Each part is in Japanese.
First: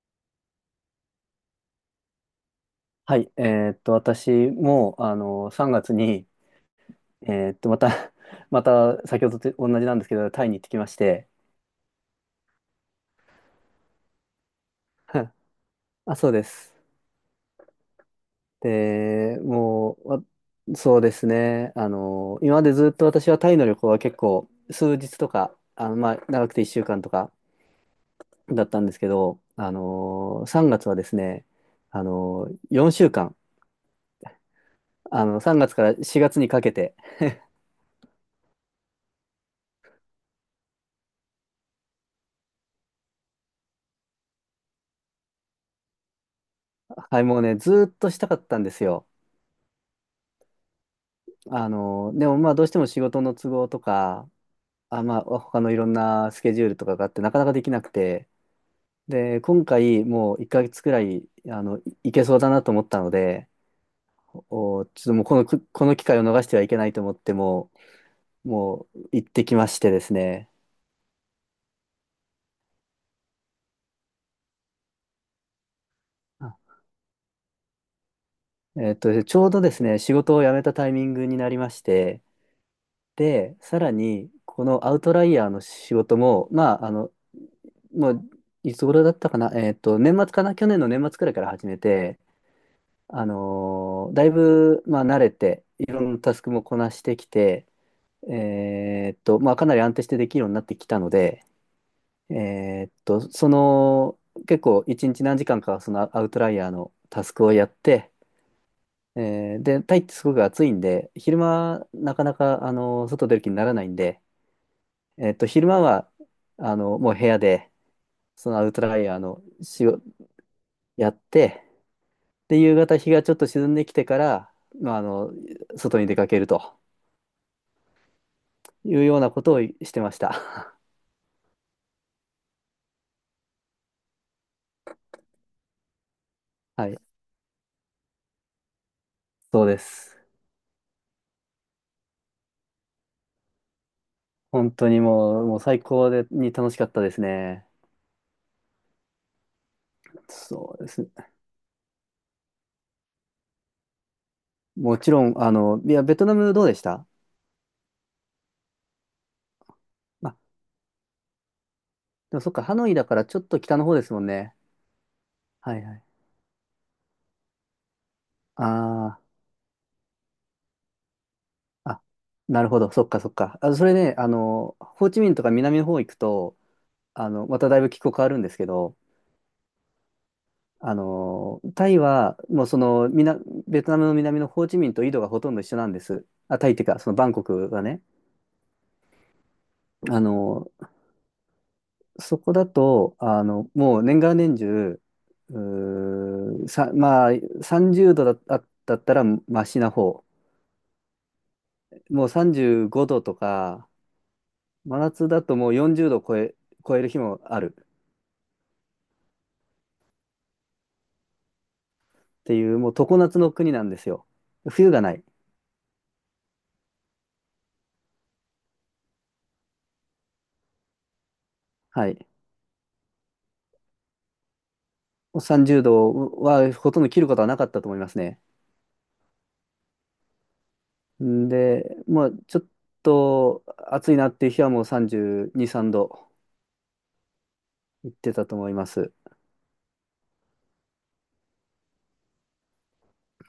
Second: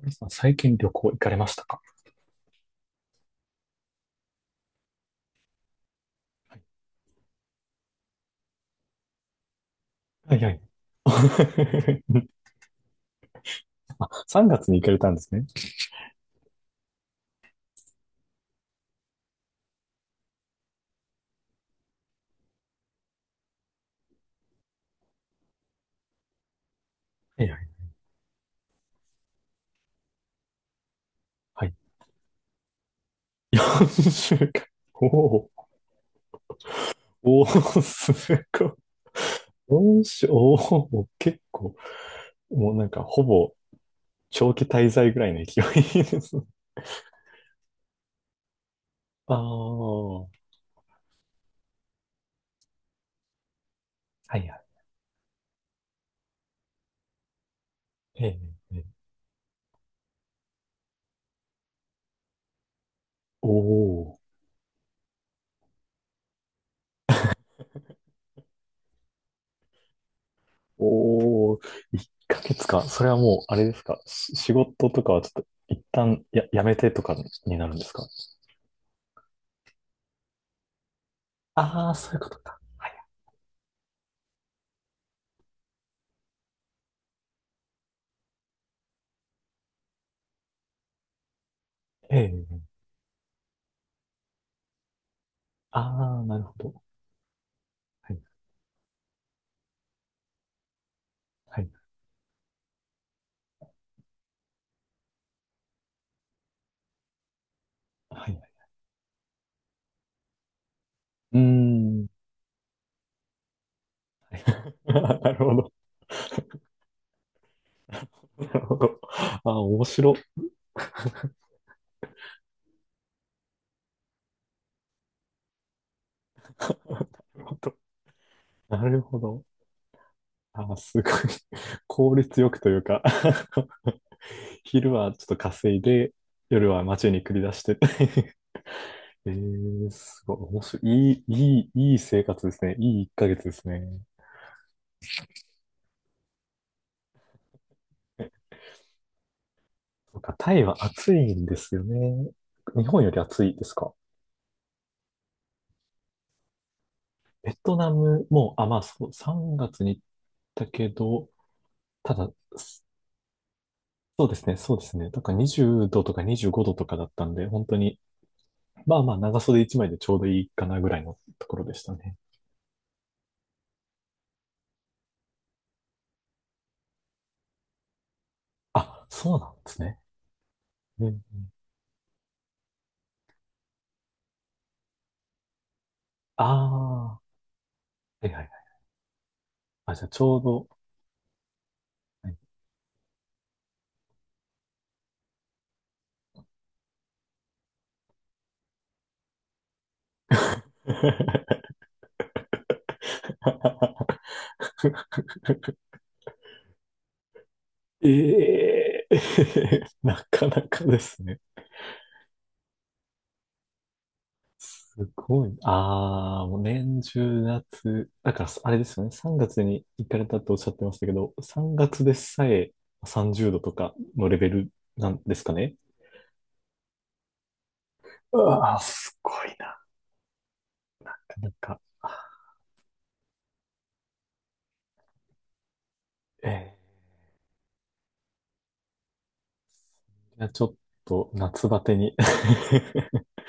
皆さん最近旅行行かれましたか？はい、私も、3月に、また、また、先ほどと同じなんですけど、はいタはイにい。行ってきまして。あ、3月に行かれたんで すね。あ、そうです。で、もう、わそうですね、今までずっと私はタイの旅行は結構、数日とか、まあ、長くて1週間とかはいはい。だったんですけど、3月はですね、はい。4週間、4週間。お3ー月から4月にかけて。おー、すごい。4週、おお、結構、もうなんかほぼ長期滞在ぐらいの勢いです。はい、もうね、ずっとしたかったんですよ。ああ、はでもまあどうしても仕事の都合とか、いはい。あ、まあ他のいろんなスケジュールとかがあってなかなかできなくえて、え、ええで、今回もう1ヶ月くらい、いいけそうだなと思ったので、おちょっともうこの機会を逃してはいけないと思ってもう行ってきましてですね。おお、1ヶ月か。それはもう、あれですか。仕事とかはちょっと、一旦やめあてとかになるんですか？ちょうどですね、仕事を辞めたタイミングになりましああー、そういうて、ことか。はい。で、さらに、このアウトライヤーの仕事も、まあ、もう、いつ頃だったかな、年末かな、去年の年末くらいから始めて、ええ。だいぶ、まあ、慣れて、いろんあなあ、タなスるクほもこど。なしてきて、はい、まあ、かなり安定してできるようになってきたので、はい、えーっと、その、結構、一日何時間か、そのアウトライヤーのタスクをやって、はい。で、タイってすごく暑いんで、う昼ー間、ん。なかなか、外出る気にならないんで、なるほ昼ど。間は、もう部屋で、なそのるアウほトラど。イヤーあのあ、面仕事白。やって、で、夕方日がちょっと沈んできてから、まあ、外に出かけるとなるほど。ないるうよほうなこど。とをしてましあた。あ、すごい。効率よくというか 昼はちょっと稼いで、夜 ははい、街に繰り出して えそうでえす。すごい、面白い。いい、いい、いい生活ですね。いい1ヶ月ですね。本当にもう、最高に楽しかったですね。そうか、タイそはうですね。暑いんですよね。日本より暑いですか？もちろん、いや、ベトナムどうでした？ベトナムも、あ、まあそう、3月に行っあ、たけど、ただ、でもそっか、ハすノイだからちょっと北の方ですもそんうですね。ね、そうですね。だからは20いは度い。とか25度とかだったんで、本当に、まあまああ長袖1枚でちょうどいいかなぐらいのところでしあ、たあ、ね。なるほど、そっかそっか。あ、それね、ホーチミンとか南の方行くと、まただいぶ気候変わるんですけど、あ、そうなんですね。うん、タイは、もうその、みな、ベトナムの南のホーチミンと緯度がほとんど一緒なんです。ああ、タイっていうか、あ、そのはバンコクはね。いはいはい。あ、じゃあちあょうど、の、はい そこだと、もう年がら年中、うーさ、まあ、30度だったらマシな方。もう35度とか、真夏だともう 40度超える日もあるええ なかなかですね。っていう、もう常夏の国なんですよ。冬すがない。ごい。ああ、もう年中夏。だから、あれですよね。3月に行かれたっておっしゃってましたけど、3月はでい。さえ30度とかのレベルなんですかね。30度はほとんど切ることはなかったと思いますうね。わあ、すごいな。なんんか、で、まあ、ちょっと暑いなっていう日はもう32、3度ええいってたと思います。いや、ちょっと夏バテに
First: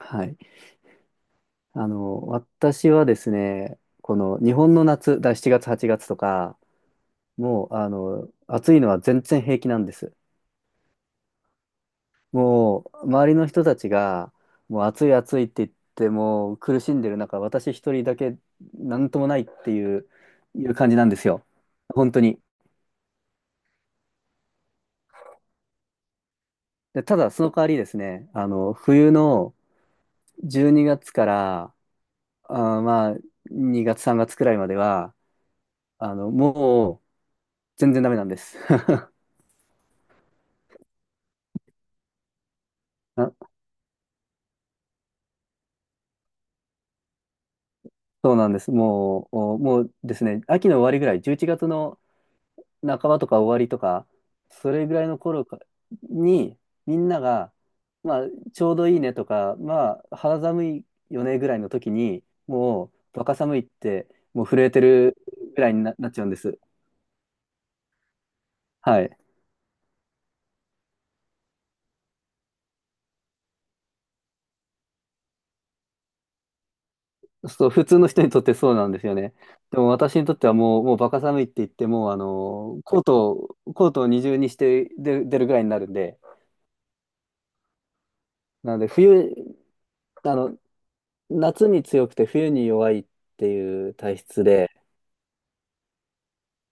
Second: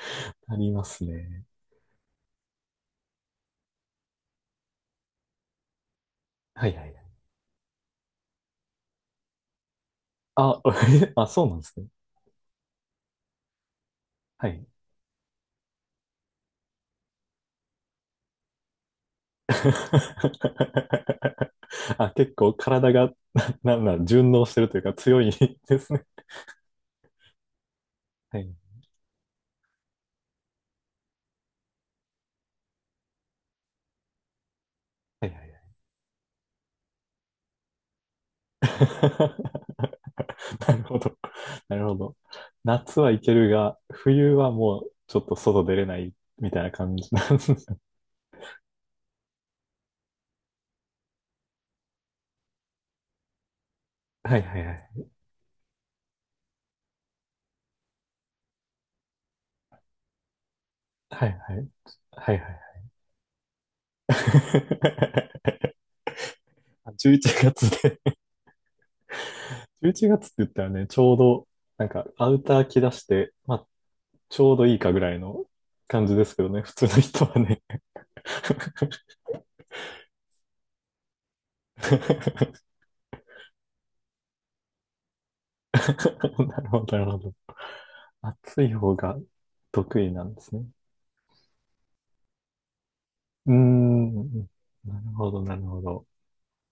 は い。なりますね。私はですね、この日本の夏、7月、8月とか、はいはいはい。もう、暑いのは全然平気なんです。あ、あ、そうなんですね。もう、周りの人たちが、はい。もう暑い暑いって言って、もう苦しんでる中、私一人だけなんともないっていう、感じなんですよ。あ、本当結に。構体が、な、なんなん、順応してるというか強いですね。で、ただ、その代わりですね、はい。冬の12月から、まあ、2月、3月くらいまでは、はいはいはい。もう、全然ダメなんです。なるほど。なるほど。夏はいけあ、るが、冬はもうちょっと外出れないみたいな感じなんですね。そうなんです。もう、おもうですね、秋の終わりぐらい、11月の半ばとか終わりとか、はいはいそはれぐらいい。の頃かに、みんなが、まあ、ちょうどいいねとか、まあ、肌寒いよはいねぐはらいい。の時に、はいはいはい。もう、バカ寒いって、もう震えてるぐらい になっちゃうんです。あ11月ではい。11月って言ったらね、ちょうど、なんか、アウター着出して、まあちょうどいいかぐらいの感じですけどね、普通の人はね。そう、普通の人にとってそうなんですよね。でも私にとってはもう、バカ寒いって言っても、コートを二重にして出るぐらいになるんで、なるほど、なるほど。暑ないので方が冬、得意なんあですの、ね。夏に強くて冬に弱いってうーいう体質ん、で、なるほど、なるほど。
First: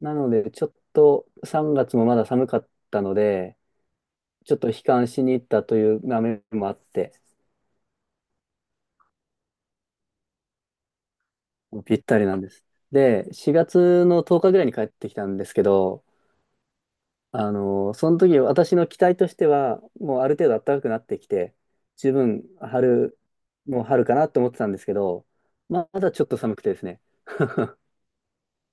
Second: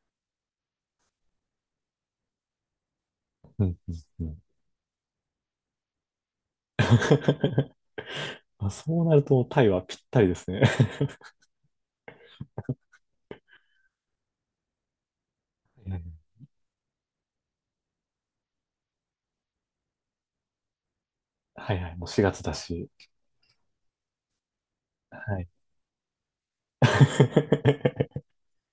なのでちょっと3月もまだ寒かったので、うん、うん、うん。ちょっと悲観しに行ったという面もあって、あそうなると、タイはぴったりですね。ぴったりなんです。で、4月の10日ぐらいに帰ってきたんですけ うんど、その時私の期待としては、もうある程度暖かくなってきて、はいはい、もう十4月分だし。春、もう春かなと思ってたんですけど、はい。まだちょっと寒くてです ね、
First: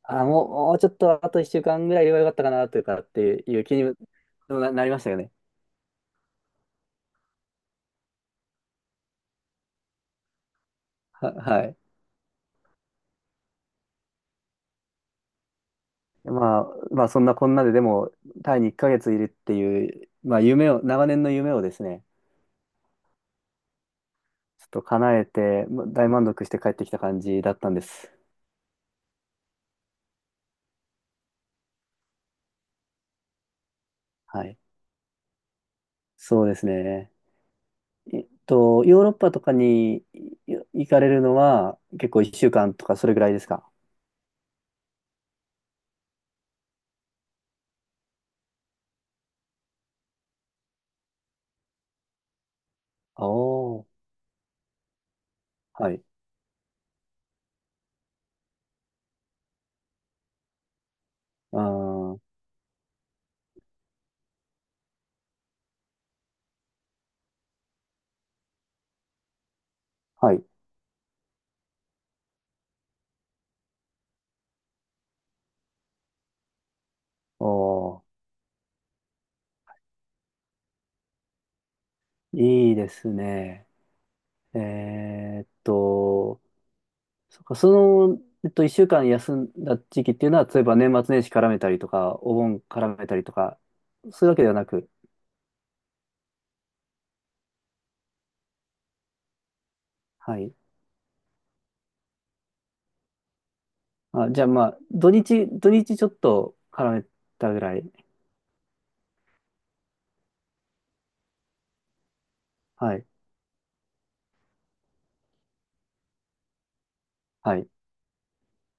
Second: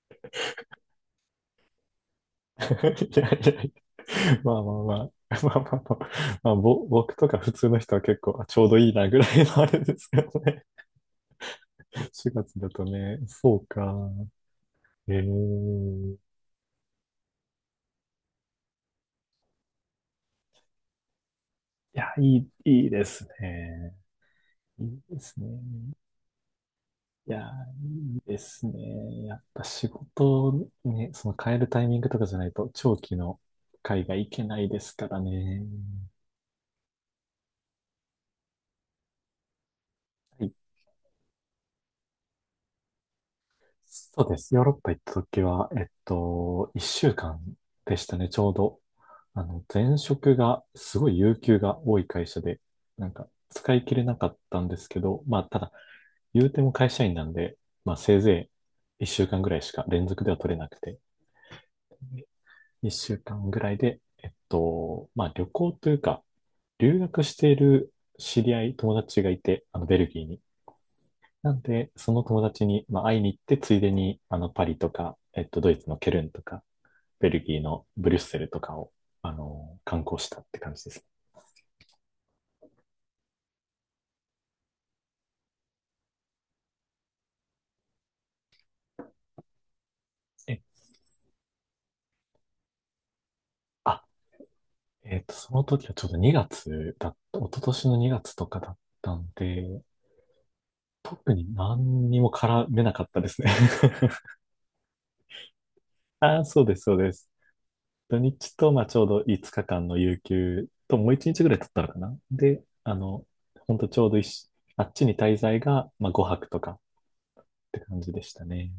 あ、もうちょっとあと1週間ぐらいいればよかったかいなやというかっていいやうい気にもやまあまあなりまましたあ。よね。まあまあまあ、まあ僕とか普通の人は結構あちょうどいいなぐらいのあれですけどね。はい。4月だとね、そうか。ええまあ、そんなこんなででも、タイに1ヶ月いるっていう、まあ長年の夢をですいね、や、いい、いいですね。ちょっといい叶でえすね。て、大満足して帰ってきた感いじや、だったんです。いいですね。やっぱ仕事ね、その変えるタイミングとかじゃないと長期の海外行はけい。ないですからね。そうですね。ヨーロッパとかにはい。行かれるのは結構1週間とかそれぐらいですか？そうです。ヨーロッパ行った時は、1週間でしたね、ちょうど。前職がすごい有給が多い会社で、なんおか使いー、切れなかったんですけど、まあ、ただはい。言うても会社員なんで、まあせいぜい1週間ぐらいしか連続では取れなくて、あー、1週間ぐらいで、まあ旅行というか、留学している知り合い、友達がいて、あのベルギーはに。い。なんで、その友達に、まあ、会いに行って、ついでに、パリとか、ドイツのケルンとか、ベルおギーのー、ブリュッセルとかを、観光したって感じですいいですね。えーっと、そっか、1週間休んだ時期っていうのは、ね。例え、えば年末年始絡めたりとか、お盆絡めたりとか、あ、そういうわけではなく、えっと、その時はちょうど2月だった、一昨年の2月とかだったんで、はい。特に何にも絡めなかったですね あ、じゃあまあ、土日ちょっああとそうです、絡そうめです。たぐらい。土日と、まあ、ちょうど5日間の有給と、もう1日ぐらい取ったのかなで、はい。ほんとちょうどいしあっちに滞在が、まあ、5泊とかっはい。て感じでしたね。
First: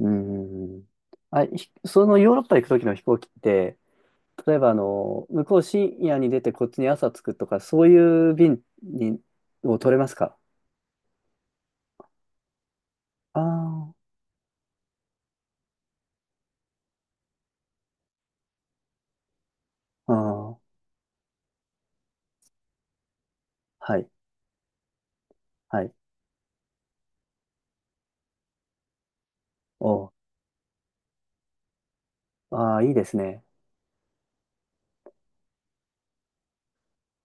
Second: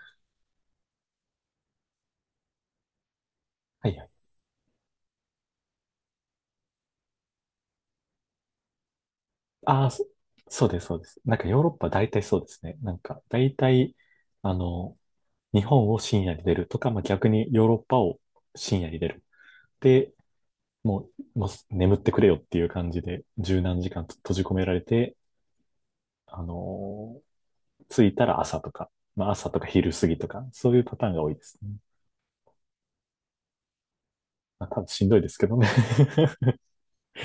うん。あ、そのヨーロッパ行く時の飛行機って、はいはい。例えば向こう深夜に出てこっちに朝着くとか、そういう便をああ、取れますか？そうです、そうです。なんかヨーロッパ大体そうですね。なんかあ大体、あの、日本を深夜に出るとか、まあ、逆にヨーロッパを深夜に出る。で、あ、ああ、ももう眠ってくれよっていう感じで、十何時は間い、と閉じ込められて、はい。あのー着いたら朝とか、まあ朝とか昼過おぎとか、そういうパターンが多いですね。ああー、いいですね。まあ多分しんどいですけどね。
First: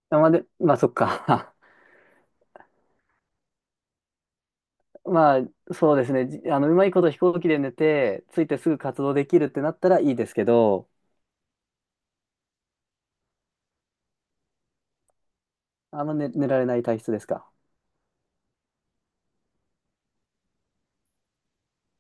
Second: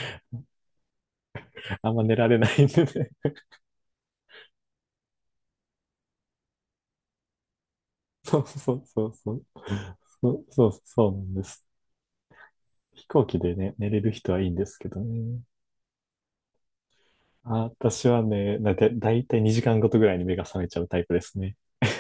あまあ、で、まあ、そっか。あんま寝られないんでね。まあ、そうですね。じあの、うまいこと飛行機で寝て、そ着ういてすそぐう活そう動でそきう。るってなったらいいでそすうけそうど、そうなんです。飛行機でね、寝れる人はいいんですけどね。あんま寝られない体質ですか？あ、私はね、だいたい2時間ごとぐらいに目が覚めちゃうタイプですね。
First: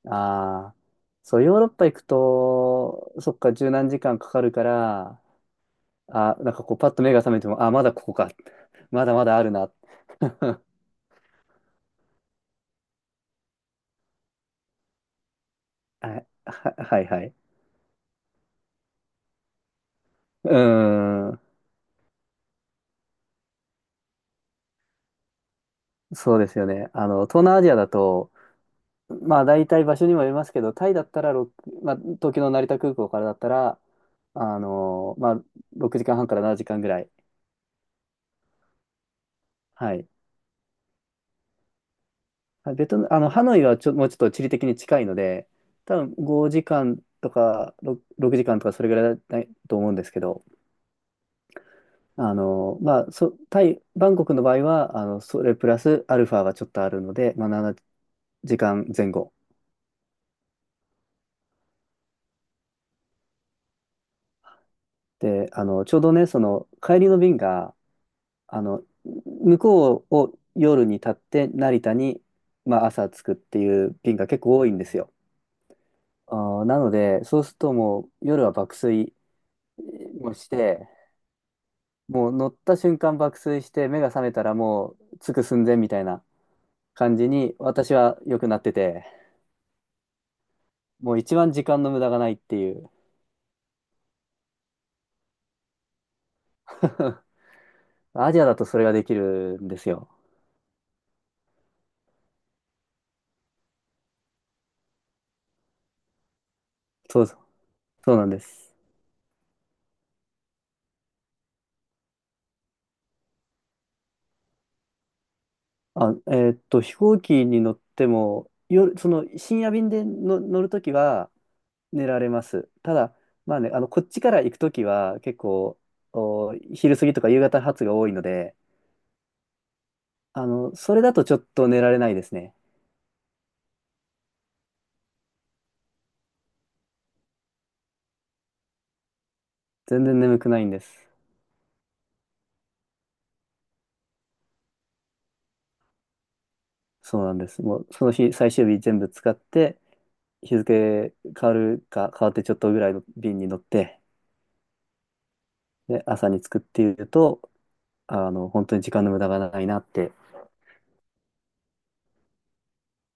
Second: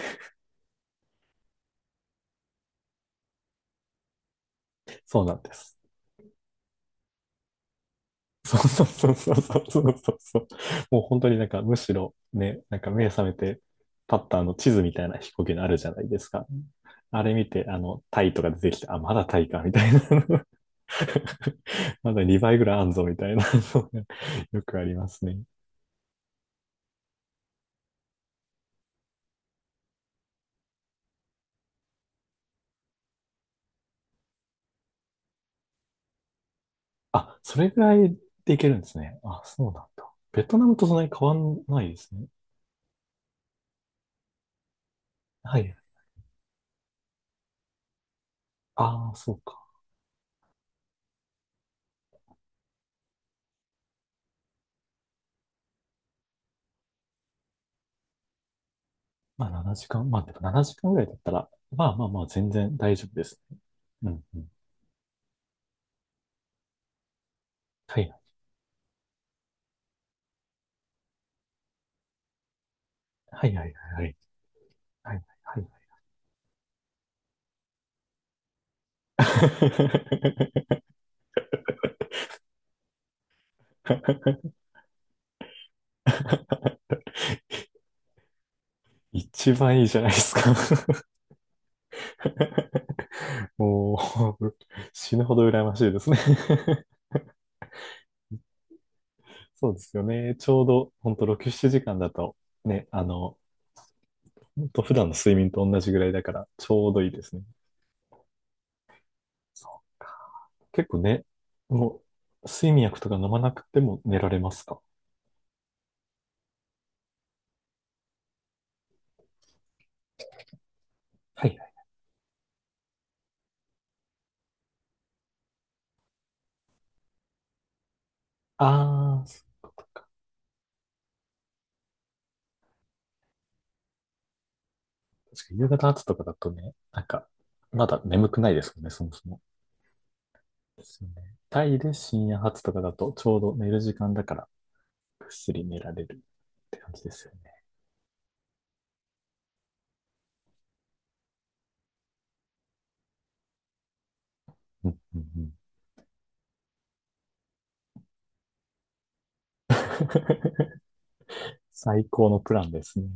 ああ、そう、ヨーロッパ行くと、そっか、十何時間かかるから、そうなんです。あ、なんかこう、パッと目が覚めても、あ、まだここか。そうそうまそだうまそだあるうな。そうそうそう。もう本当になんかむしろね、なんか目覚めてパッターの地図みたいな飛行機のあるじゃないであすか。はいあはれい。見て、タイとか出てきて、あ、まだタイか、みたいな。うーん。まだ2倍ぐらいあんぞ、みたいなのが よくありますね。そうですよね。東南アジアだと、まあ大体場所にもよりますけど、タイだったら6、まあ、東京の成田空港からだったら、まあ6時間半から7時間ぐらい。あ、それぐらいでいけるんですね。あ、そうなんはい。だ。ベトナムとそんなに変わんないですね。ベトナム、ハノイはもうちょっと地理的に近いので、はい。多分5時間とか6、6時間とかそれぐあらあ、いそうだか。と思うんですけど、まあ、タイ、バンコクの場合は、それプラスアルファがちょっとあるので、まあ、7時間前後。まあ7時間、まあでも7時間ぐらいだったら、まあまあまあ全然大丈夫ですね。うんうん。で、ちょうどね、その、帰りの便が、はいはいあの、向こうを夜に立って、成田に、まあ、朝着くっはいてはいいうはいはい。便が結構多いんですよ。はいはい あなので、そうするともう、夜は爆睡もして、もう乗った瞬間爆睡して、目が覚めたらもう、着く寸前みたいな 感じに、私は良くなってて、一番いいじゃないですか もう一番時間の無駄がないっていう。もう、死ぬほど羨ましいですね アジアだとそれができるんそうでですすよよ。ね。ちょうど、ほんと6、7時間だと、ね、ほんと普段の睡眠と同じぐらいだから、ちょうどいいでそうすそう、ね。そうなんです。そう結構ね、もう、睡眠薬とか飲まなくても寝られますか？あ、飛行機に乗っても、夜、その深夜便での乗るときははいはい。寝られます。ただ、まあね、こっちから行くときは結構、昼過ぎとか夕方発が多いので、ああ、そういうこと。それだとちょっと寝られないですね。確かに夕方後とかだとね、なんか、まだ眠くないですもんね、そもそも。全然眠くないんでですす。よね。タイで深夜発とかだとちょうど寝る時間だからぐっすり寝られるって感じでそうすよなんでね。す。もう、その日、最終日全部使って、日付変わるか変わってちょっとぐらいの便に乗って、うんうんうん で、朝に着くっていうと、本当に時間の無駄がないなって 最高のプランですね。